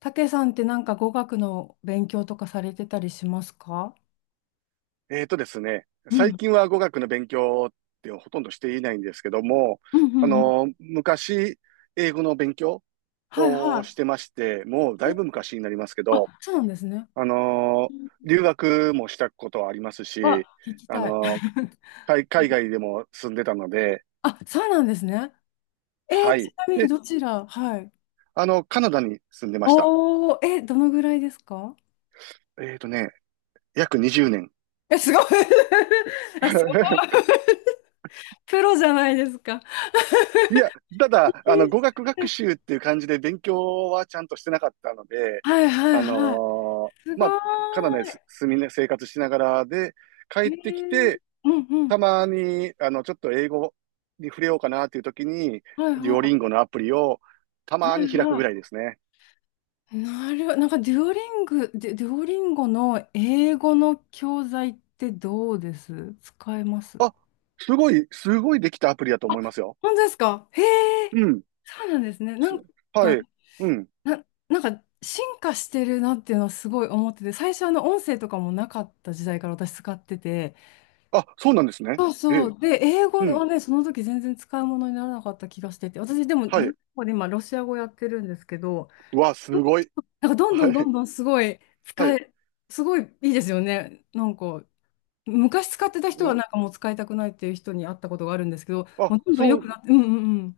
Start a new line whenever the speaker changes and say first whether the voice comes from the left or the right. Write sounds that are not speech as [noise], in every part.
left: たけさんってなんか語学の勉強とかされてたりしますか？
right: えーとですね、
left: う
right: 最
left: ん。
right: 近は語学の勉強ってほとんどしていないんですけども、
left: うん、うん、うん。
right: 昔、英語の勉強
left: はいは
right: をし
left: い。
right: てまして、もうだいぶ昔になりますけど、
left: あ、そうなんですね。
right: あの、留学もしたことはあります
left: あ、
right: し、
left: 聞き
right: あ
left: たい。
right: の、
left: [laughs]
right: 海外でも住んでたので、
left: あ、そうなんですね。
right: は
left: ち
right: い。
left: なみに
right: で、
left: どちら？はい。
right: カナダに住んでました。
left: おー、え、どのぐらいですか？
right: えーとね、約20年。
left: え、すごい。 [laughs] あ、すごい。
right: [laughs]
left: [laughs] プロじゃないですか。
right: いや、ただ、語学学習っていう感じで勉強はちゃんとしてなかったので、
left: はいはいはい。すご
right: まあ、カナダに
left: ー
right: 住みね、生活しながらで、
left: い。
right: 帰
left: へ
right: ってき
left: え。
right: て、
left: うんうん。
right: たまに、ちょっと英語に触れようかなっていう時に、
left: はい
right: デ
left: は
right: ュオリン
left: い。
right: ゴのアプリをた
left: はい
right: まに開く
left: は
right: ぐらい
left: い。
right: ですね。
left: なるほど。なんかデュオリンゴの英語の教材ってどうです？使えます？
right: あ、すごい、すごいできたアプリだと
left: あ、
right: 思いますよ。
left: 本当ですか？へえ、
right: うん。
left: そうなんですね。
right: すは
left: か、
right: い。うん。
left: なんか進化してるなっていうのはすごい思ってて、最初音声とかもなかった時代から私使ってて、
right: あ、そうなんですね。
left: そう
right: え
left: そ
right: え。
left: う。で、英語
right: う
left: は
right: ん。
left: ね、その時全然使い物にならなかった気がしてて、私でも
right: は
left: デオリ
right: い。
left: ンで今ロシア語やってるんですけど、
right: うわ、すごい。
left: なんかどんど
right: は
left: んどん
right: い。
left: どんすごい
right: は
left: 使
right: い。
left: え、すごいいいですよね。なんか昔使ってた人
right: う
left: は
right: ん。
left: なんかもう使いたくないっていう人に会ったことがあるんですけど、
right: あ、
left: もうどんどん
right: そ
left: 良く
right: う、
left: なって、うんうんうん。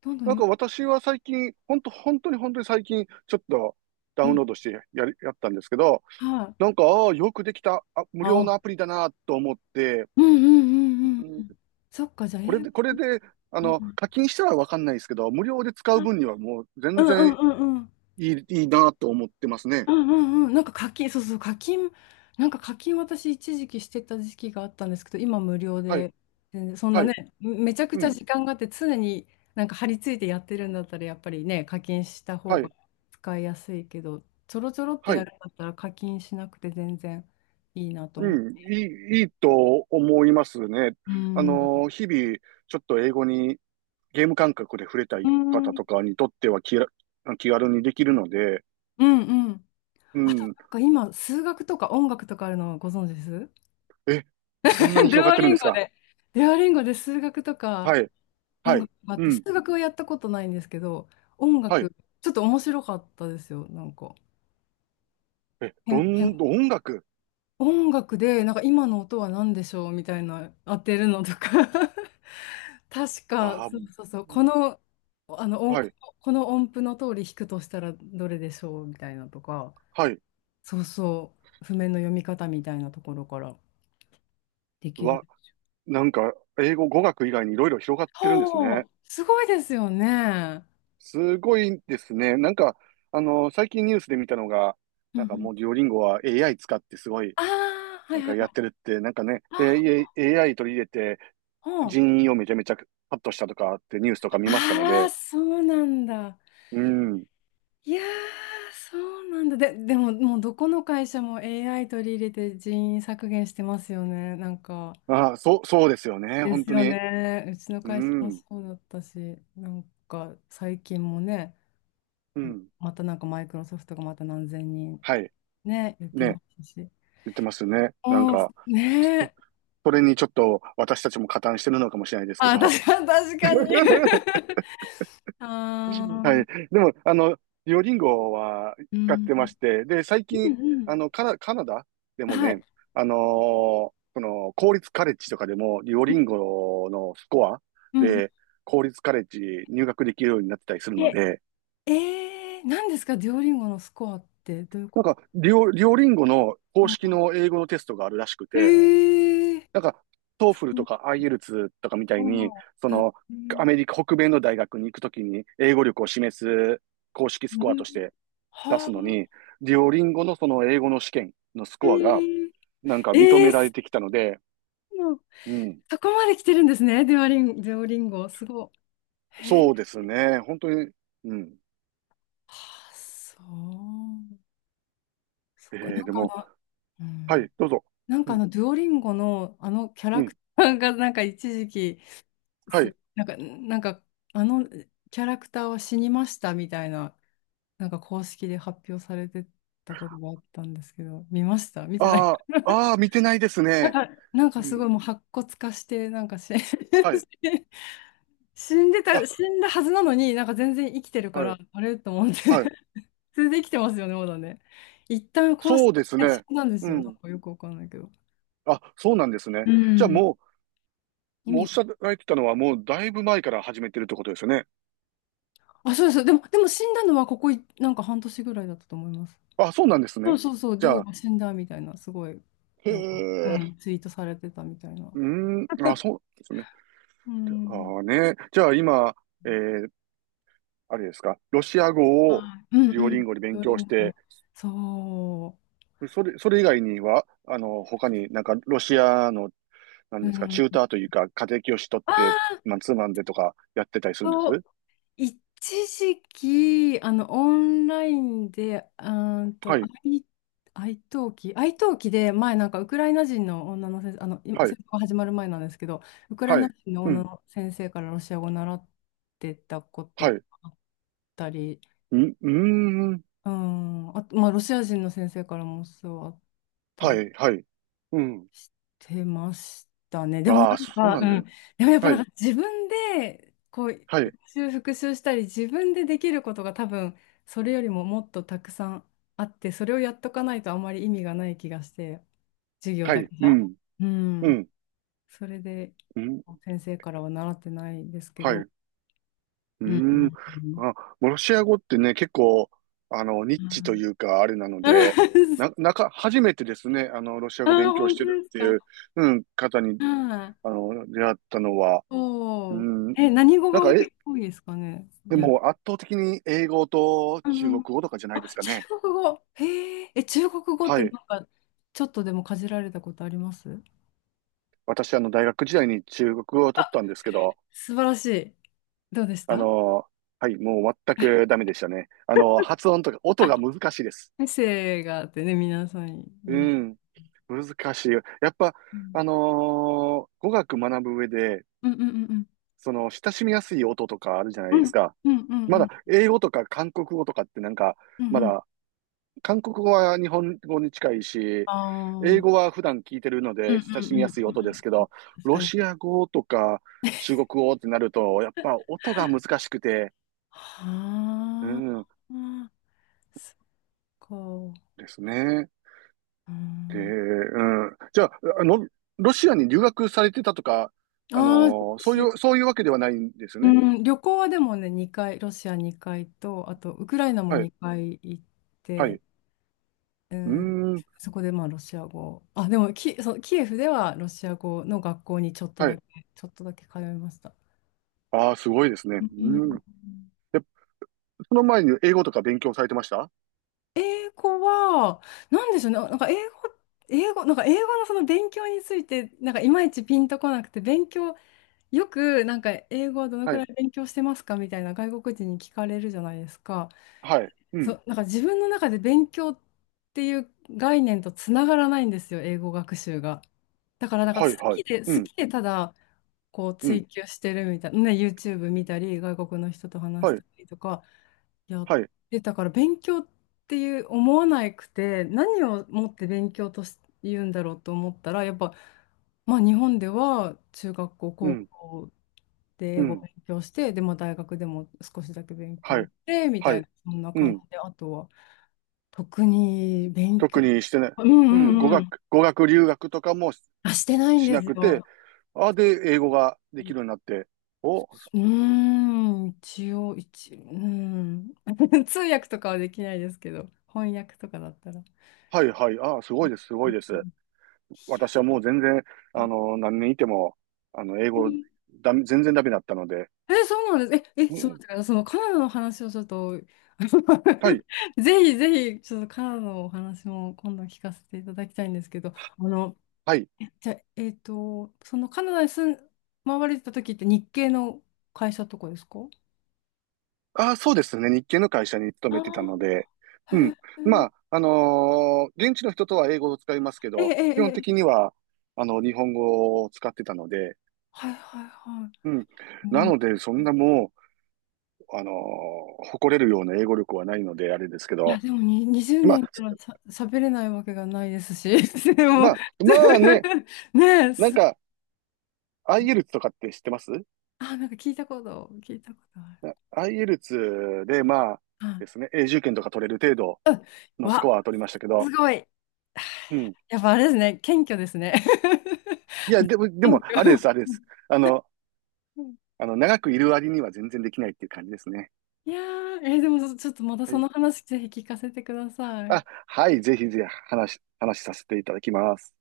left: どんどん
right: なん
left: よ
right: か
left: く、
right: 私は最近、ほんと、本当に本当に最近、ちょっとダ
left: う
right: ウンロ
left: ん、
right: ードしてやったんですけど、
left: はい。
right: なんか、ああ、よくできた、無料の
left: あ、
right: アプリだなと思って、
left: うんう
right: う
left: んうんうんう
right: ん、
left: ん。そっか、じゃあ英語。
right: これで、
left: うん、
right: 課金したらわかんないですけど、無料で使
left: あ、
right: う分にはもう全
left: うんう
right: 然
left: んうんうん。
right: いいなと思ってますね。
left: うんうんうん。なんか課金、そうそう、課金、なんか課金私一時期してた時期があったんですけど、今無料
right: はい、
left: で、全然そんな
right: は
left: ね、
right: い、
left: めちゃくち
right: う
left: ゃ
right: ん、
left: 時間があって常になんか張り付いてやってるんだったらやっぱりね、課金した方
right: は
left: が
right: い、
left: 使いやすいけど、ちょろちょろって
right: は
left: や
right: い、
left: るんだったら課金しなくて全然いいなと
right: う
left: 思って。
right: ん、いいと思いますね。
left: うん。
right: 日々、ちょっと英語にゲーム感覚で触れた
left: う
right: い方
left: ん。
right: とかにとっては気軽にできるので、
left: うんうん。
right: う
left: あと
right: ん、
left: なんか今、数学とか音楽とかあるのご存知です？
right: え、そんなに
left: [laughs] デュ
right: 広がっ
left: オ
right: てるん
left: リン
right: です
left: ゴ
right: か？
left: で。デュオリンゴで数学とか。
right: はい、
left: 音
right: はい、
left: 楽があっ
right: う
left: て、数
right: ん、
left: 学はやったことないんですけど、音
right: はい。
left: 楽、ちょっと面白かったですよ、なんか。
right: え、
left: へんへん
right: 音楽
left: 音楽で、なんか今の音は何でしょうみたいな当てるのとか。 [laughs] 確か、
right: あ
left: そうそうそう、この、あの
right: あ、
left: 音、
right: はい、
left: この音符の通り弾くとしたらどれでしょうみたいなとか、
right: はい。
left: そうそう、譜面の読み方みたいなところからで
right: う
left: きる。
right: わ、なんか、語学以外にいろいろ広がってるんです
left: お
right: ね。
left: お、すごいですよね。
right: すごいですね。なんか、最近ニュースで見たのが、
left: うん
right: な
left: う
right: んかも
left: ん。
right: うデュオリンゴは AI 使ってすごい、
left: ああ、は
right: な
left: い
right: ん
left: はい
right: か
left: は
right: やって
left: い。
right: るって、なんかね、
left: あ、
right: で、AI 取り入れて、
left: うん。
right: 人員をめちゃめちゃカットしたとかってニュースとか見ましたの
left: ああ、
right: で、
left: そうなんだ。
right: うん。
left: いやー、そうなんだ。でも、もうどこの会社も AI 取り入れて人員削減してますよね。なんか、
right: あ、そう、そうですよね。
left: で
right: 本
left: す
right: 当
left: よ
right: に。
left: ね。うちの会
right: う
left: 社も
right: ん。
left: そうだったし、なんか最近もね、
right: うん。
left: またなんかマイクロソフトがまた何千人
right: はい。
left: ね、言って
right: ね。
left: ますし。
right: 言ってますね。なん
left: うん、
right: か、
left: ね
right: そ
left: え。
right: それにちょっと私たちも加担してるのかもしれないですけ
left: あ、
right: ど。
left: 確か確かに。
right: [laughs]
left: [laughs] あ
right: [laughs] はい。
left: あ、
right: でも、デュオリンゴは
left: う
right: 使っ
left: ん、
right: てまして、で、最
left: うん、
right: 近、
left: うん。
right: カナダでも
left: はい。
right: ね、その、公立カレッジとかでも、デュオ
left: う
right: リ
left: ん、
right: ンゴのスコア
left: うん。
right: で、公立カレッジ入学できるようになってたりするの
left: え、
right: で、
left: 何ですか、デュオリンゴのスコアってどういう
right: な
left: こ
right: ん
left: と？
right: か、デュオリンゴの公式
left: あ、
right: の英語のテストがあるらしく
left: え
right: て、
left: ー、
right: なんか、トーフルとか IELTS とかみた
left: あ、
right: いに、その、
left: え
right: ア
left: ー、
right: メリカ北米の大学に行くときに英語力を示す公式
left: え
right: スコアと
left: ー、
right: して出
left: はあ、
right: すのに、デュオリンゴのその英語の試験のス
left: え
right: コアが
left: ー、
right: なんか認
left: え
right: め
left: ー、
right: られてきたので、
left: そう、
right: うん。
left: そこまで来てるんですね、デュオリンゴ、すごい。えー、
right: そうですね。本当に、うん。
left: はあ、そう。そっ
right: え
left: か、なん
right: で
left: か
right: も、
left: う
right: は
left: ん、
right: い、どうぞ。
left: なん
right: う
left: か
right: ん、
left: デュオリンゴのキャ
right: う
left: ラ
right: ん、
left: クターが、なんか一時期、
right: は
left: す、
right: い。
left: なんか、なんか、あのキャラクターは死にましたみたいな。なんか公式で発表されてたことがあったんですけど、見ました？見てない？
right: ああ、
left: [laughs]
right: ああ、見てないですね。
left: なんか
right: う
left: すごい
right: ん、
left: もう白骨化して、なんかし。
right: はい。
left: [laughs]
right: あ、
left: 死んだはずなのに、なんか全然生きてるか
right: はい、
left: ら、あれと思って。
right: はい。
left: [laughs] 全然生きてますよね、まだね。一旦公式
right: そうです
left: で死
right: ね。
left: んだんです
right: う
left: よ。なん
right: ん。
left: かよくわかんないけど。
right: あ、そうなんですね。
left: う
right: じゃあ
left: ん。
right: も
left: 意
right: う、もうお
left: 味
right: っしゃ
left: が。
right: られてたのはもうだいぶ前から始めてるってことですよね。
left: あ、そうです。でも死んだのはここい、なんか半年ぐらいだったと思います。
right: あ、そうなんです
left: そ
right: ね。
left: うそうそう、デ
right: じ
left: ュ
right: ゃ
left: オ
right: あ、
left: が死んだみたいな、すごい、
right: へ
left: なんか、う
right: え、
left: ん、ツイートされてたみたいな。
right: うーん、あ、そうですね。
left: うん。
right: ああね。じゃあ今、えー、あれですか、ロシア語を
left: はい。うん
right: デュオ
left: う
right: リン
left: ん。
right: ゴで勉
left: 料理
right: 強し
left: 前ね。
right: て、
left: そ
right: それ以外には、他になんかロシアの、なん
left: う。う
right: ですか、チ
left: ん。
right: ューターというか、家庭教師取って、まあツーマンでとかやってたりするんです？
left: そう一時期、オンラインで、
right: はい、
left: 愛登記で、前、なんか、ウクライナ人の女の先生、今
right: はい、
left: 戦争が始まる前なんですけど、ウクライ
right: は
left: ナ
right: い、
left: 人の
right: う
left: 女
right: ん、
left: の先生からロシア語を習ってたこ
right: は
left: とが
right: い、
left: あったり、
right: うん、うーん、
left: うん、あと、まあ、ロシア人の先生からも教わっ
right: は
left: たり
right: い、はい、うん。
left: してました。
right: ああ、そう
left: あ、
right: な
left: う
right: んだ
left: ん。
right: よ。
left: でもやっぱ
right: は
left: な
right: い、
left: んか自分でこう
right: は
left: 予
right: い、
left: 習復習したり自分でできることが多分それよりももっとたくさんあって、それをやっとかないとあまり意味がない気がして、授業
right: は
left: だけ
right: い、
left: じ
right: う
left: ゃ。
right: ん、
left: う
right: う
left: ん。
right: ん、
left: それで
right: うん、
left: 先生からは習ってないですけ
right: は
left: ど。
right: い。うー
left: うん。
right: ん。
left: [laughs]
right: あ、ロシア語ってね、結構、ニッ
left: う
right: チと
left: ん。
right: いうか、あれなので、
left: [laughs] あ
right: な、なか、初めてですね、ロシア
left: あ、
right: 語勉強
left: 本
right: し
left: 当
right: て
left: で
right: る
left: す
right: ってい
left: か？
right: う、うん、方に、
left: はい。
right: 出会ったのは、う
left: おお。
right: ん、
left: え、何語
right: なん
left: が多
right: か、
left: い、多いですかね？
right: でも、圧倒的に英語と
left: う
right: 中
left: んう
right: 国
left: ん、
right: 語とかじゃないで
left: あ、
right: すか
left: 中
right: ね。
left: 国語。へえ、え、中国語っ
right: は
left: て
right: い。
left: なんか、ちょっとでもかじられたことあります？
right: 私、大学時代に中国語を取ったんですけど、
left: 素晴らしい。どうでし
right: あ
left: た？
right: の、はい、もう全くダメでしたね。発音とか、音
left: あ、
right: が難しいです。
left: エッセイがあってね、皆さん言
right: う
left: います。
right: ん。難しいよ。やっぱ、
left: うん
right: 語学学ぶ上で、
left: うんうんうん
right: その、親しみやすい音とかあるじゃな
left: う
right: いで
left: ん
right: すか。
left: うんうんうん
right: ま
left: う
right: だ、
left: ん
right: 英語とか韓国語とかってなんか、
left: うん
right: ま
left: うん、
right: だ、韓国語は日本語に近いし、英語
left: ああ、
right: は普段聞いてるの
left: うんう
right: で
left: ん
right: 親
left: うん
right: し
left: う
right: み
left: んう
right: や
left: ん、
right: すい音ですけど、
left: 確
right: ロ
left: かに。
right: シア語とか中国語ってなると、やっぱ音が難しくて、う
left: はあ、
right: ん、
left: そっか。
right: ですね。
left: う
right: で、
left: ん、
right: うん。じゃあ、あの、ロシアに留学されてたとか、あ
left: ああ、
right: の
left: ち、
right: そういうわけではないんです
left: う
right: ね。
left: ん、旅行はでもね、2回、ロシア2回と、あとウクライナも
right: はい。
left: 2回行っ
right: はい。
left: て、
right: う
left: え
right: ー
left: ー
right: ん。
left: そこでまあロシア語、あ、でもキ、そうキエフではロシア語の学校にちょっと
right: は
left: だ
right: い。
left: け、ちょっとだけ通いました。
right: ああ、すごいですね。
left: う
right: うーん。
left: ん。
right: で、その前に英語とか勉強されてました？
left: 英語は、なんでしょうね、なんか英語、英語、なんか英語のその勉強について、なんかいまいちピンとこなくて、勉強、よくなんか英語はどのく
right: は
left: らい
right: い。
left: 勉強してますかみたいな外国人に聞かれるじゃないですか。
right: はい。う
left: そ
right: ん。
left: う、なんか自分の中で勉強っていう概念とつながらないんですよ、英語学習が。だからなんか
right: はい、はい。う
left: 好
right: ん。
left: きでただ、こう
right: うん。
left: 追求してるみたいな、ね、YouTube 見たり、外国の人と話し
right: はい。
left: たりとかやっ
right: はい。
left: てたから、勉強っていう思わなくて、何をもって勉強とし言うんだろうと思ったら、やっぱ、まあ、日本では中学校、
right: う
left: 高
right: ん。
left: 校で英
right: う
left: 語
right: ん。
left: 勉強して、で、まあ、大学でも少しだけ勉
right: は
left: 強
right: い。
left: して、み
right: は
left: たい
right: い。
left: な、そんな
right: う
left: 感
right: ん。
left: じで、あとは、特に勉強、
right: 特にしてない。
left: うん
right: う
left: う
right: ん。
left: んうん、
right: 語学留学とか
left: あ、してないん
right: し
left: で
right: な
left: す
right: くて、
left: よ。
right: ああ、で、英語ができるようになって、お、
left: うーん、一応、うーん。[laughs] 通訳とかはできないですけど、翻訳とかだったら。
right: はいはい。ああ、すごいです、す
left: う
right: ごいです。
left: ん。
right: 私はもう全然、何年いても、英語、
left: い
right: 全然ダメだったので。
left: や、え、そうなんです。
right: う
left: そう
right: ん、
left: だから、そのカナダの話をちょっと、
right: はい、
left: [laughs] ぜひぜひ、ちょっとカナダのお話も今度聞かせていただきたいんですけど、
right: はい。
left: じゃあ、えっと、そのカナダに住ん、回られてた時って日系の会社とかですか？
right: ああ、そうですね。日系の会社に勤めてたの
left: あ
right: で。
left: あ
right: う
left: ー、
right: ん。まあ、現地の人とは英語を使いますけ
left: へえ、
right: ど、
left: え
right: 基本
left: え、え
right: 的
left: え。
right: には、日本語を使ってたので。
left: はいはいはい。
right: うん。なので、そんなもう、誇れるような英語力はないので、あれですけ
left: い
right: ど。
left: や、でもに20
right: まあ、
left: 年いたらさ、喋れないわけがないですし、[laughs] で
right: ま
left: も、
right: あ、まあね、
left: [laughs] ねえ、
right: なん
left: す、
right: か、IELTS とかって知ってます？
left: あ、なんか聞いたこと、聞いたことある。
right: IELTS で、まあですね、永住権とか取れる程度
left: あ、うん、
right: のスコ
left: わ、
right: アは取りましたけど、
left: すごい。
right: うん。
left: [sighs] やっぱあれですね、謙虚ですね。
right: いや、
left: [laughs]
right: で
left: 謙
right: も、あれで
left: 虚。
right: す、あれです。あの、長くいる割には全然できないっていう感じですね。
left: いやー、でもちょっとまた
right: は
left: そ
right: い。
left: の話ぜひ聞かせてください。
right: あ、はい、ぜひぜひ話させていただきます。